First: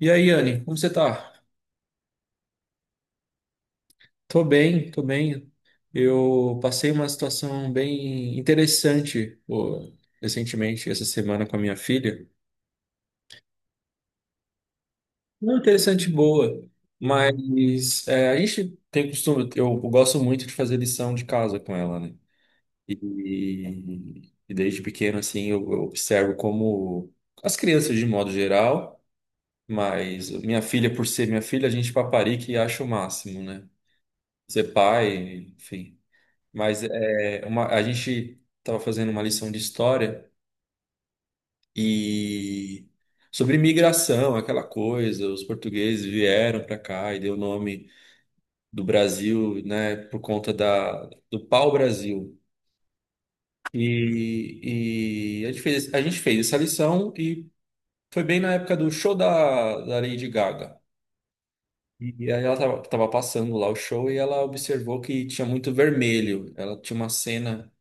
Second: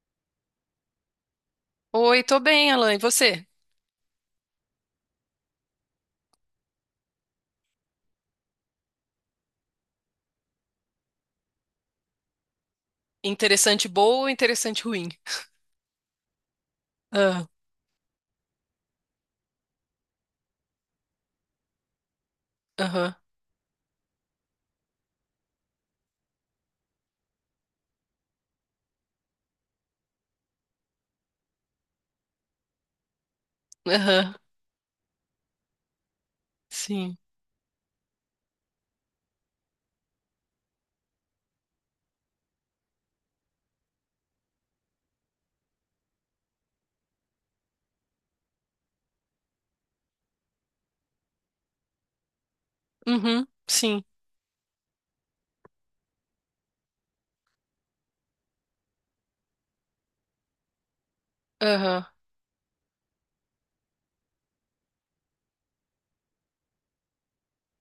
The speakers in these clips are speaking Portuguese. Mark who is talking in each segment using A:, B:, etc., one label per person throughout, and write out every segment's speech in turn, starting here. A: E aí, Anne, como você tá?
B: Oi, tô bem, Alan. E você?
A: Tô bem, tô bem. Eu passei uma situação bem interessante, pô, recentemente, essa semana com a minha filha.
B: Interessante boa ou interessante ruim?
A: Não interessante, boa,
B: Ah,
A: mas é, a gente tem costume, eu gosto muito de fazer lição de casa com ela, né?
B: aham,
A: E desde pequeno, assim, eu observo como as crianças, de modo geral, mas minha filha, por ser minha filha, a gente paparica e acha o máximo, né?
B: aham,
A: Ser pai, enfim. Mas
B: sim.
A: é, uma, a gente estava fazendo uma lição de história e sobre imigração, aquela coisa, os portugueses vieram para cá e deu o nome do Brasil, né, por conta da, do pau-brasil.
B: Uhum, sim.
A: E a gente fez essa lição e foi bem na época do show da, da Lady Gaga.
B: Aham,
A: E aí ela tava, tava passando lá o show e ela observou que tinha muito vermelho. Ela tinha uma cena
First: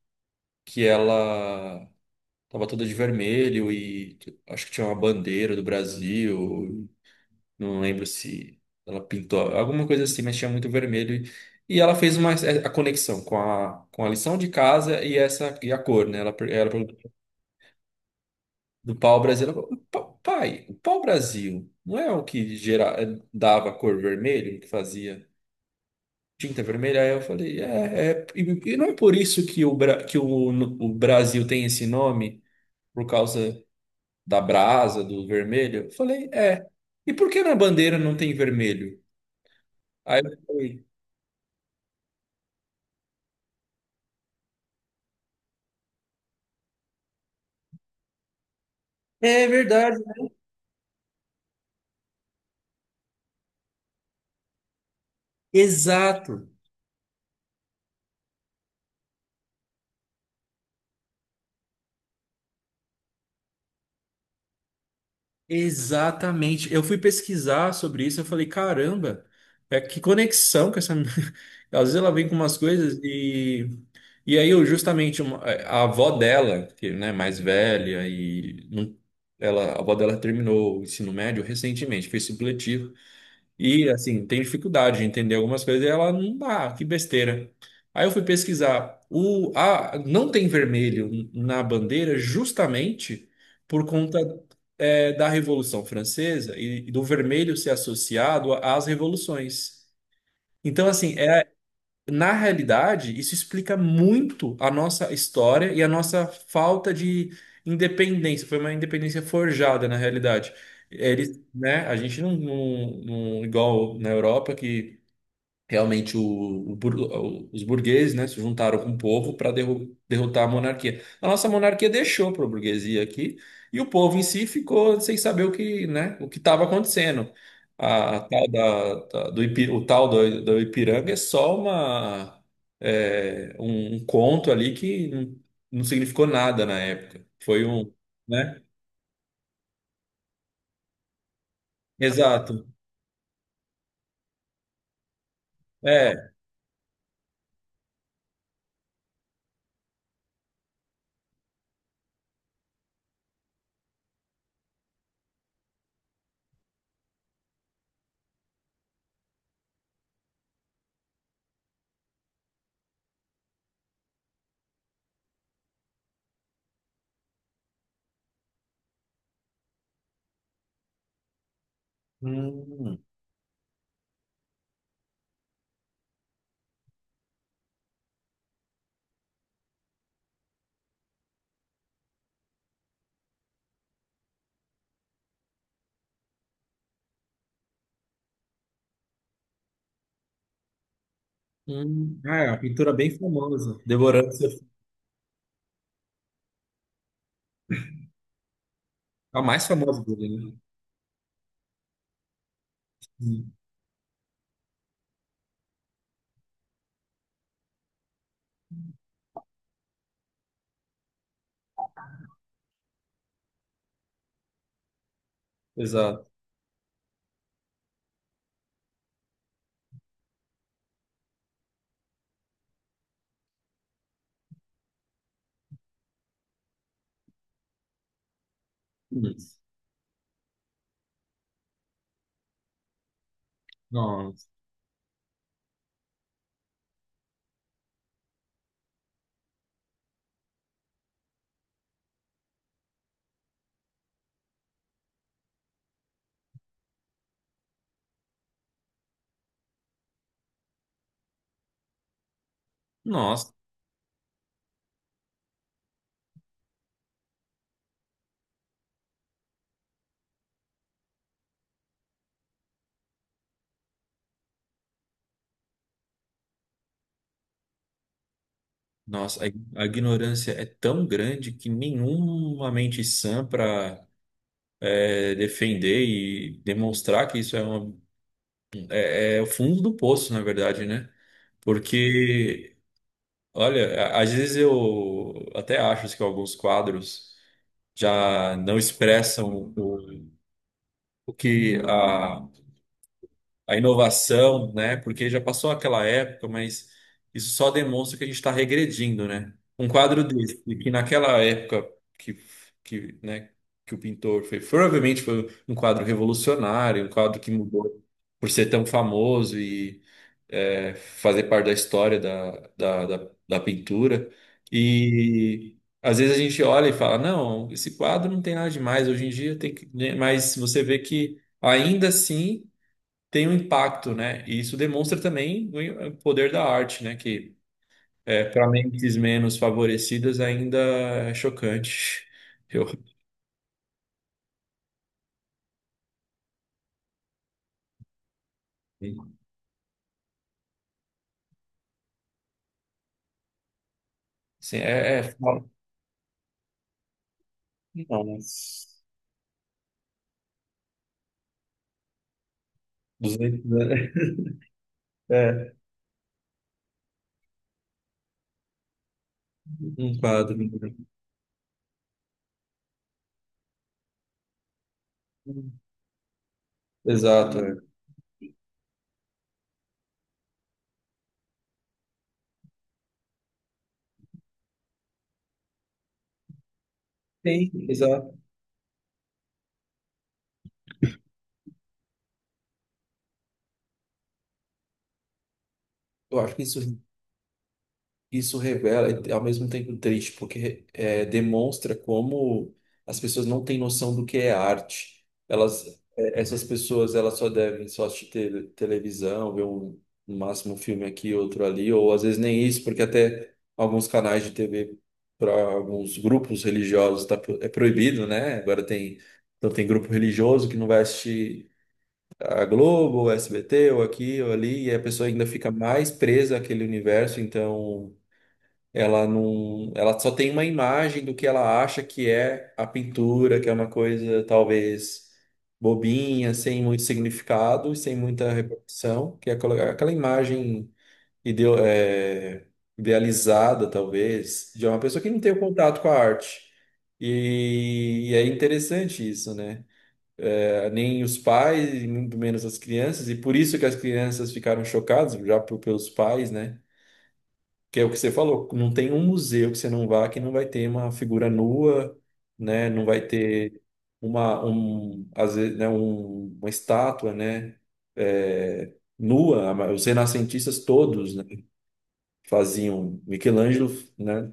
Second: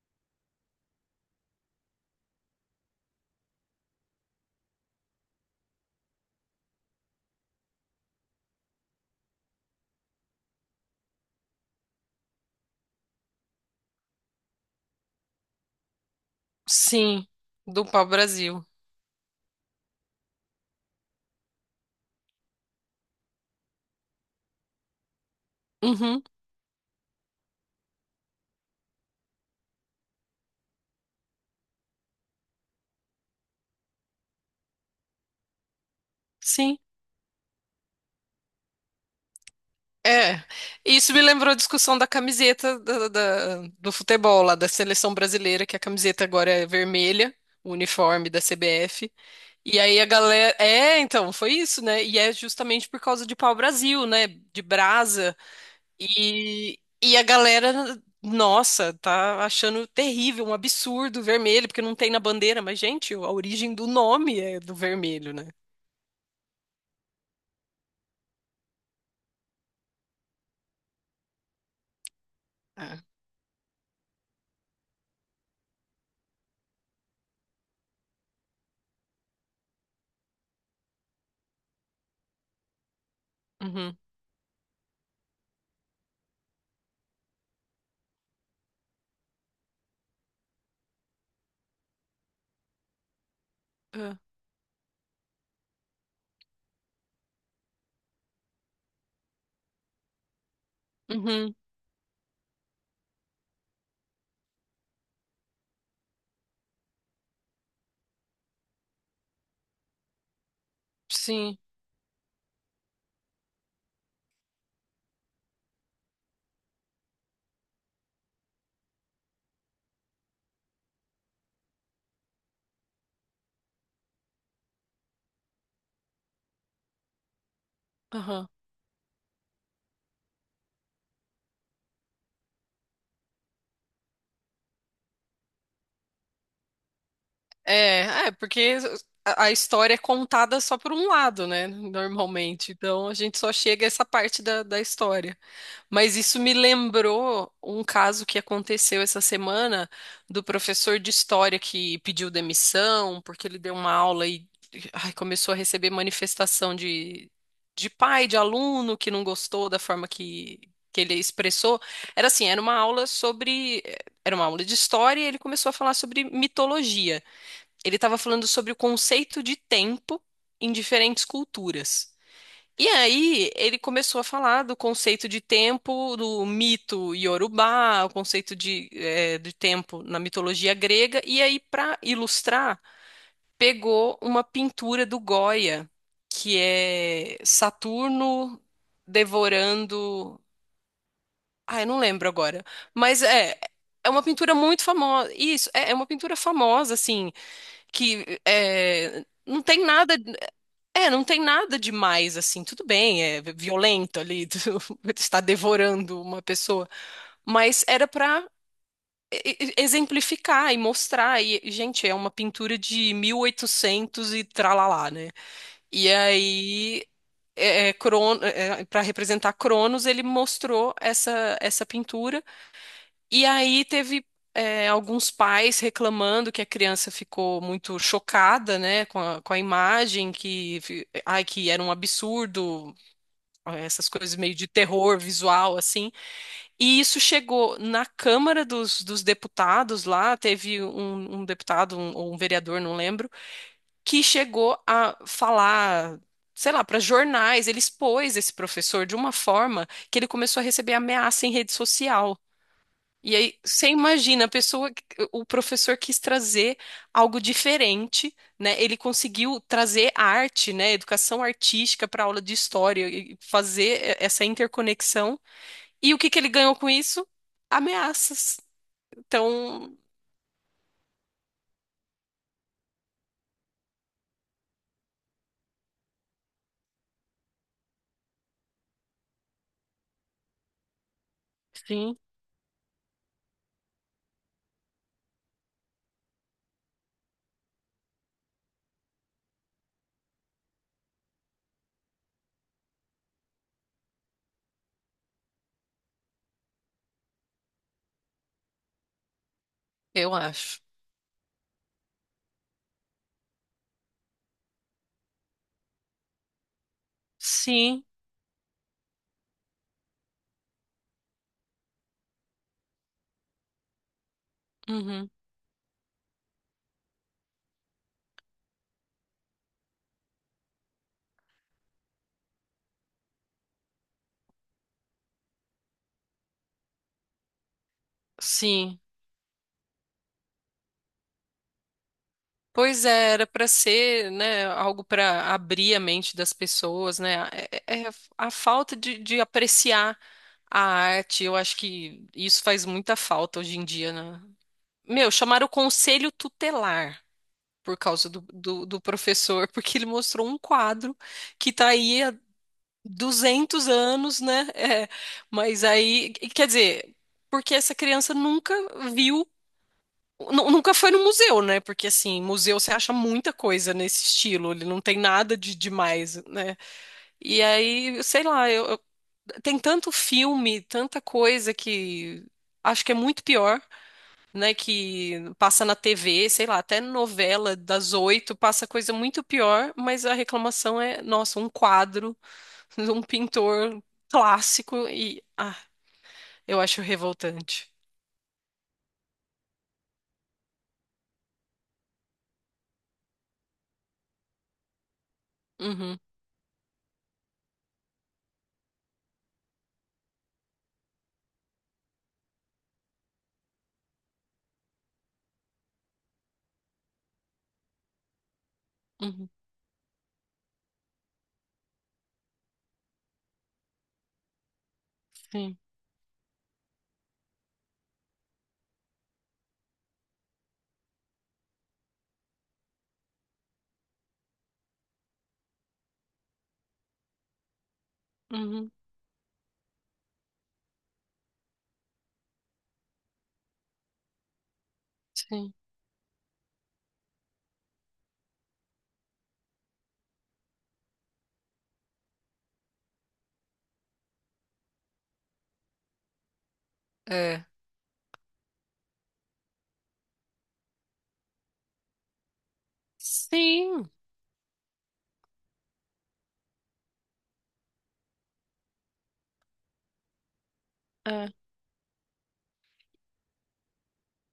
A: que ela tava toda de vermelho e tipo, acho que tinha uma bandeira do Brasil. Não lembro se ela pintou alguma coisa assim, mas tinha muito vermelho. E ela fez uma, é, a conexão com a lição de casa e essa e a cor, né? Ela, ela perguntou
B: sim. Do pau-brasil.
A: do pau-brasil. Ela falou, Pai, o pau-brasil não é o que gera, é, dava a cor vermelho, que fazia
B: Uhum,
A: tinta vermelha? Aí eu falei, é, é e não é por isso que o, que o Brasil tem esse nome, por causa. Da brasa, do vermelho? Eu falei, é.
B: sim.
A: E por que na bandeira não tem vermelho? Aí eu
B: É.
A: falei,
B: Isso me lembrou a discussão da camiseta do futebol lá, da seleção brasileira, que a camiseta agora é vermelha, o uniforme da CBF.
A: é
B: E
A: verdade.
B: aí a galera. É, então, foi isso, né? E é justamente por causa de pau-brasil, né? De brasa.
A: Exato,
B: E a galera, nossa, tá achando terrível, um absurdo vermelho, porque não tem na bandeira, mas, gente, a origem do nome é do vermelho, né?
A: exatamente. Eu fui pesquisar sobre isso, eu falei, caramba, é que conexão com essa. Às vezes ela vem com umas coisas
B: É.
A: e. E aí, eu, justamente, é, a avó dela, que né, mais velha, e ela, a avó dela terminou o ensino médio recentemente, fez supletivo. E
B: Uhum.
A: assim, tem dificuldade de entender algumas coisas e ela não dá, que besteira. Aí eu fui pesquisar. O, a, não tem vermelho na bandeira justamente por
B: É.
A: conta é, da Revolução Francesa e do vermelho ser associado às revoluções. Então, assim,
B: Uhum.
A: na realidade, isso explica muito a nossa história e a nossa falta de independência. Foi uma independência forjada, na realidade. Eles,
B: Sim.
A: né, a gente não, não, igual na Europa, que realmente, o os burgueses, né, se juntaram com o povo para derrotar a monarquia. A nossa monarquia deixou para a burguesia aqui e o povo em si ficou sem saber o que, né, o que estava acontecendo. A tal da, do, o tal do, do Ipiranga é só uma, é, um conto ali que não, não significou nada na época. Foi um, né?
B: Porque a história é contada só por um lado, né?
A: Exato.
B: Normalmente. Então a gente só chega a essa parte da história. Mas
A: É.
B: isso me lembrou um caso que aconteceu essa semana do professor de história que pediu demissão porque ele deu uma aula e ai, começou a receber manifestação de pai, de aluno que não gostou da forma que ele expressou. Era assim, era uma aula sobre. Era uma aula de história e ele começou a falar sobre mitologia. Ele estava falando sobre o conceito de tempo em diferentes culturas. E
A: Hum.
B: aí ele começou a falar do conceito de tempo do mito Yorubá, o conceito de, de tempo na mitologia grega. E aí, para ilustrar, pegou uma pintura do Goya, que é Saturno devorando. Ah, eu não
A: Hum.
B: lembro
A: Ah, é uma
B: agora.
A: pintura bem
B: Mas é,
A: famosa.
B: é uma
A: Devorando,
B: pintura muito famosa. Isso, é uma pintura famosa, assim,
A: a
B: não
A: mais
B: tem
A: famosa
B: nada,
A: dele, né?
B: é, não tem nada demais assim. Tudo bem, é
A: Hum.
B: violento ali, tu está devorando uma pessoa, mas era para exemplificar e mostrar. E, gente, é uma pintura de mil e oitocentos e tralalá, né? E
A: Exato.
B: aí para representar Cronos, ele mostrou essa pintura e aí teve é, alguns pais reclamando que a criança ficou muito chocada, né,
A: Hum.
B: com a imagem, que, ai, que era um absurdo, essas coisas
A: Nossa,
B: meio de terror visual, assim. E isso chegou na Câmara dos Deputados lá, teve um, um deputado ou um vereador, não lembro, que chegou a falar. Sei lá, para jornais, ele expôs esse professor de uma forma que ele começou a receber ameaça em rede social. E
A: nossa,
B: aí, você imagina, a pessoa, o professor quis trazer algo diferente, né? Ele conseguiu trazer arte, né? Educação artística para aula de história e fazer essa interconexão. E o que que ele ganhou com isso? Ameaças.
A: nossa, a
B: Então,
A: ignorância é tão grande que nenhuma mente sã para defender e demonstrar que isso é, uma, é, é o fundo do poço, na verdade, né?
B: sim,
A: Porque, olha, às vezes eu até acho que alguns quadros já não expressam o que a inovação, né? Porque já passou aquela época, mas isso só demonstra que a gente está regredindo, né? Um quadro
B: eu
A: desse,
B: acho.
A: que naquela época que, que, né, que o pintor fez, provavelmente foi um quadro revolucionário, um quadro que mudou
B: Sim,
A: por ser tão famoso e é, fazer parte da história da, da, da, da pintura.
B: uhum,
A: E às vezes a gente olha e fala, não, esse quadro não tem nada demais hoje em dia, tem que... né? Mas você vê que ainda assim tem um impacto, né? E isso demonstra também o poder da arte, né? Que é, para
B: sim.
A: mentes menos favorecidas ainda é chocante. Eu,
B: Pois é, era para ser, né, algo para abrir a mente das pessoas, né? É a falta de apreciar a arte, eu acho que isso faz muita falta hoje em dia, né?
A: assim, é,
B: Meu,
A: é...
B: chamaram o conselho tutelar por causa
A: Nossa,
B: do professor, porque ele mostrou um quadro que tá aí há
A: 200,
B: 200
A: né?
B: anos, né? É,
A: É,
B: mas aí, quer dizer, porque essa criança nunca viu.
A: um quadro.
B: Nunca foi no museu, né? Porque assim, museu você acha muita coisa nesse estilo, ele não tem nada de demais, né?
A: Exato.
B: E
A: É.
B: aí, sei lá, tem tanto filme, tanta coisa que acho que é muito pior, né? Que passa na TV, sei lá, até
A: Tem,
B: novela das
A: exato.
B: oito passa coisa muito pior, mas a reclamação é, nossa, um quadro, um pintor clássico e ah,
A: Eu acho que isso
B: eu acho revoltante.
A: isso revela, e ao mesmo tempo triste, porque é, demonstra como as pessoas não têm noção do que é arte. Elas,
B: Uhum,
A: é, essas pessoas, elas só devem só assistir televisão, ver um, no máximo um filme aqui, outro ali, ou às vezes nem isso, porque até alguns canais de TV para alguns grupos religiosos tá, é proibido, né? Agora tem,
B: uhum,
A: então tem grupo religioso que não vai assistir a Globo, ou SBT, ou aqui, ou ali, e a pessoa ainda fica
B: sim,
A: mais presa àquele universo, então ela não, ela só tem uma imagem do que ela acha que é a pintura, que é uma coisa talvez bobinha, sem muito significado e sem muita
B: uhum,
A: repercussão, que é aquela aquela imagem é, idealizada, talvez, de uma pessoa que não tem o
B: sim.
A: contato com a arte. E é interessante isso, né? É, nem os pais, e muito menos as crianças, e por isso que as crianças ficaram chocadas, já pelos pais, né?
B: É.
A: Que é o que você falou, não tem um museu que você não vá que não vai ter uma figura nua, né? Não vai ter
B: Sim.
A: uma, um, às vezes, né, uma estátua, né? É, nua. Os renascentistas todos, né,
B: É.
A: faziam. Michelangelo, né?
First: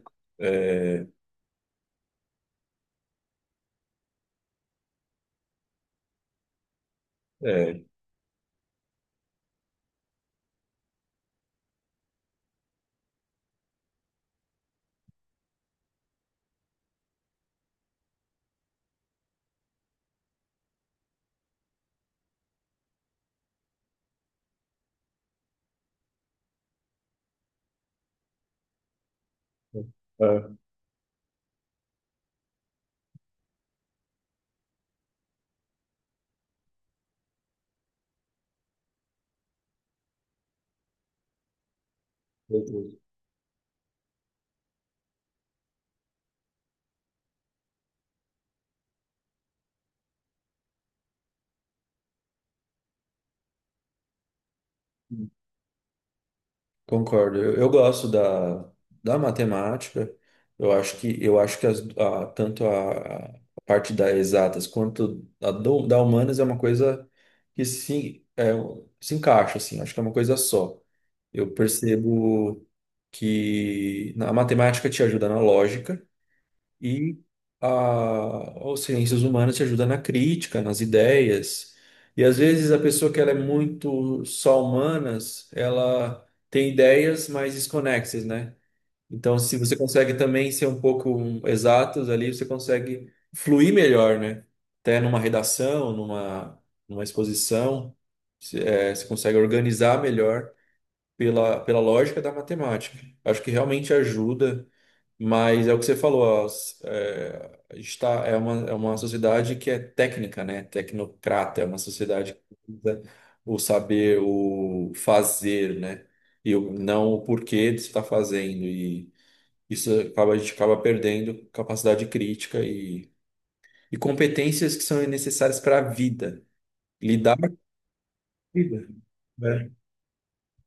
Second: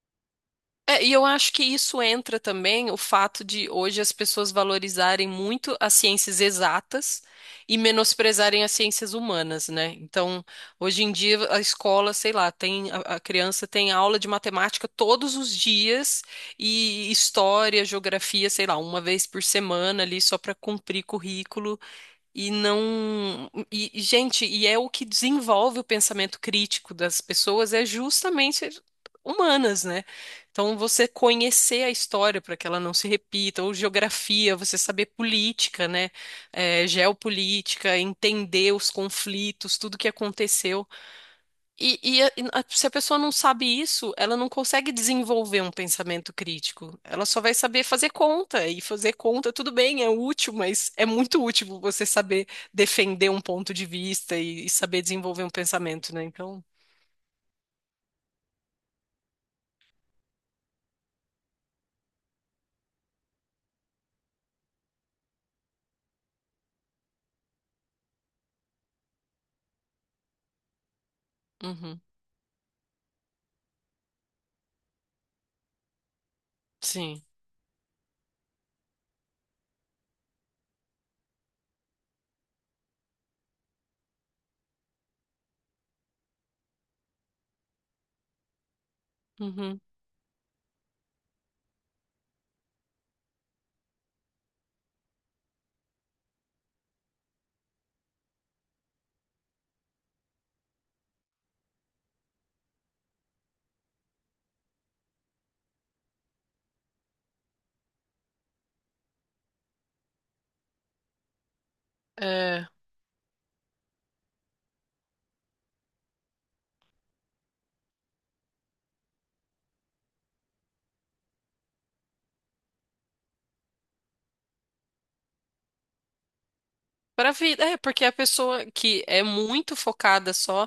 B: É,
A: É,
B: e eu acho que isso entra também o fato de hoje as pessoas valorizarem muito as ciências exatas e
A: é,
B: menosprezarem as ciências humanas, né? Então, hoje em dia a escola, sei lá, tem a criança tem aula de matemática todos os dias e história, geografia, sei lá, uma vez por semana ali só para cumprir currículo. E não. Gente, é o que desenvolve o pensamento crítico das pessoas, é justamente humanas, né?
A: ah,
B: Então, você conhecer a história para que ela não se repita, ou geografia, você saber política, né? É, geopolítica, entender os conflitos, tudo que aconteceu. Se a pessoa não sabe isso, ela não consegue desenvolver um pensamento crítico. Ela só vai saber fazer conta. E fazer conta, tudo bem, é útil, mas é muito útil você saber defender um ponto de vista e saber desenvolver um pensamento, né? Então,
A: concordo. Eu gosto da, da matemática. Eu acho que as, tanto a parte da exatas quanto a da humanas é uma coisa que se, é, se encaixa assim. Acho que é uma coisa só. Eu
B: uhum,
A: percebo que a matemática te ajuda na lógica. E
B: sim.
A: a, as ciências humanas te ajuda na crítica, nas ideias. E às vezes a pessoa que ela é muito só humanas, ela tem ideias mais desconexas, né? Então, se você
B: Uhum.
A: consegue também ser um pouco exatos ali, você consegue fluir melhor, né? Até numa redação, numa, numa exposição, é, você consegue organizar melhor pela, pela lógica da matemática. Acho que realmente ajuda mas é o que você falou, é, a gente é uma sociedade que é técnica, né? Tecnocrata, é uma sociedade que
B: É,
A: usa o saber, o fazer, né? E o, não o porquê de se estar fazendo. E isso acaba, a gente acaba perdendo capacidade crítica e competências que são necessárias para a vida.
B: para a
A: Lidar com a
B: vida, é, porque a pessoa
A: vida.
B: que é
A: Né?
B: muito focada só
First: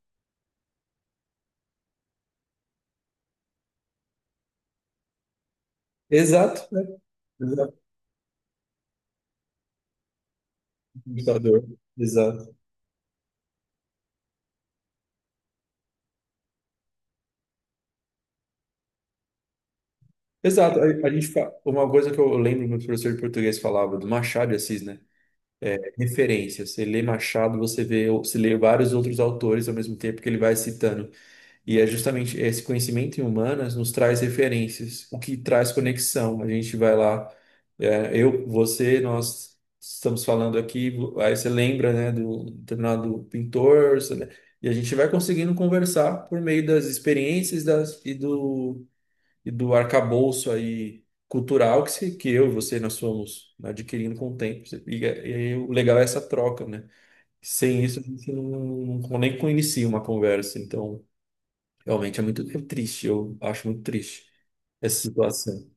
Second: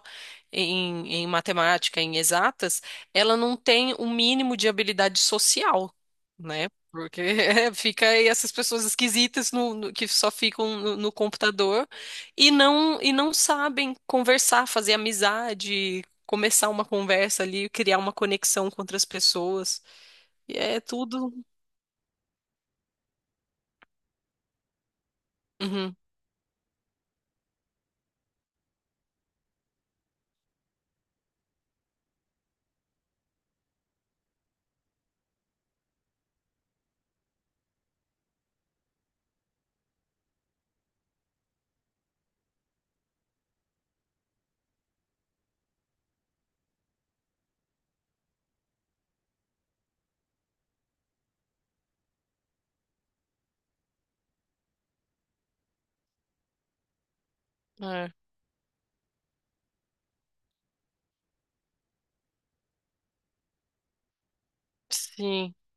B: em matemática, em exatas, ela não tem o mínimo de habilidade social,
A: Exato,
B: né?
A: né?
B: Porque é,
A: Exato.
B: fica aí essas pessoas esquisitas que só ficam no
A: Computador.
B: computador
A: Exato.
B: e não sabem conversar, fazer amizade, começar uma conversa ali, criar uma conexão com outras pessoas. E
A: Exato.
B: é
A: A gente
B: tudo.
A: uma coisa que eu lembro que o professor de português falava do Machado de Assis, né? É
B: Uhum,
A: referência. Você lê Machado, você vê, você lê vários outros autores ao mesmo tempo que ele vai citando. E é justamente esse conhecimento em humanas nos traz referências, o que traz conexão. A gente vai lá, é, eu, você, nós estamos falando aqui, aí você lembra, né, do determinado pintor, você e a gente vai conseguindo conversar por meio das experiências das, e do arcabouço aí cultural que, que eu e você nós fomos adquirindo com o tempo. E, e o legal é essa troca, né? Sem isso, a
B: é.
A: gente não, não nem inicia uma conversa. Então, realmente é muito é triste, eu acho muito triste essa
B: Sim.
A: situação.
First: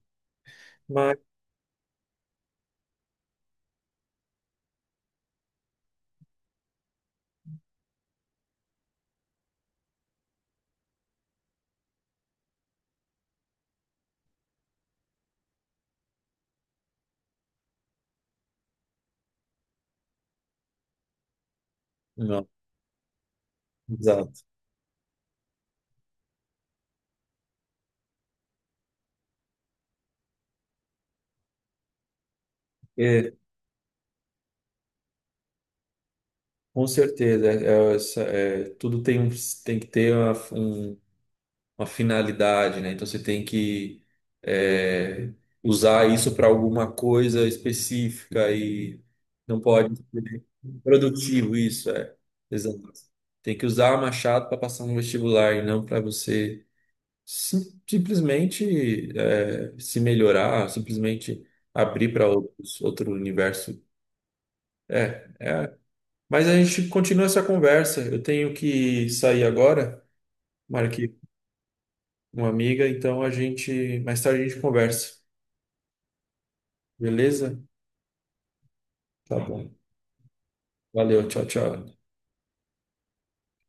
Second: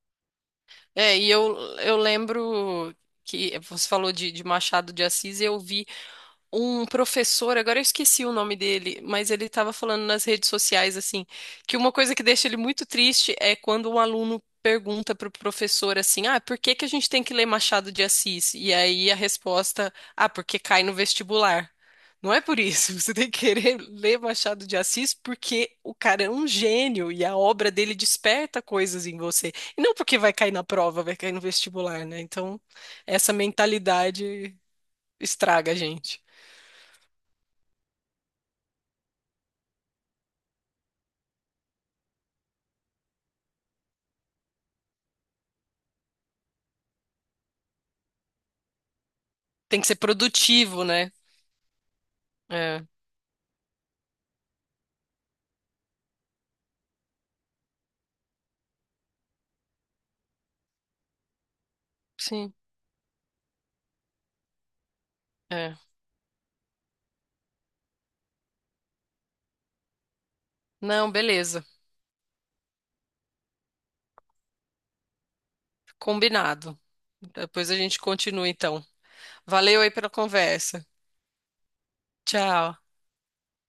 B: É,
A: Mas,
B: e eu lembro que você falou de Machado de Assis, e eu vi um professor, agora eu esqueci o nome dele, mas ele estava falando nas redes sociais assim, que uma coisa que deixa ele muito triste é quando um aluno pergunta para o professor assim: "Ah, por que que a gente tem que ler Machado de Assis?" E aí a resposta: "Ah, porque cai no vestibular." Não é
A: não,
B: por isso, você tem que querer ler
A: exato.
B: Machado de Assis porque o cara é um gênio e a obra dele desperta coisas em você. E não porque vai cair na prova, vai cair no vestibular, né? Então,
A: É,
B: essa mentalidade estraga a gente.
A: com certeza, é, é, é, tudo tem, tem que ter um uma finalidade, né? Então você tem que é, usar isso para alguma coisa específica e não
B: Tem que
A: pode
B: ser
A: ser
B: produtivo, né?
A: produtivo isso, é.
B: É,
A: Exato. Tem que usar Machado para passar no vestibular e não para você simplesmente é, se melhorar, simplesmente abrir para
B: sim,
A: outros outro universo. É.
B: é.
A: Mas a gente continua essa conversa. Eu tenho que sair agora, marquei
B: Não,
A: com
B: beleza.
A: uma amiga, então a gente mais tarde a gente conversa.
B: Combinado.
A: Beleza?
B: Depois a gente continua, então.
A: Tá bom.
B: Valeu aí pela conversa.
A: Valeu, tchau, tchau.
B: Tchau.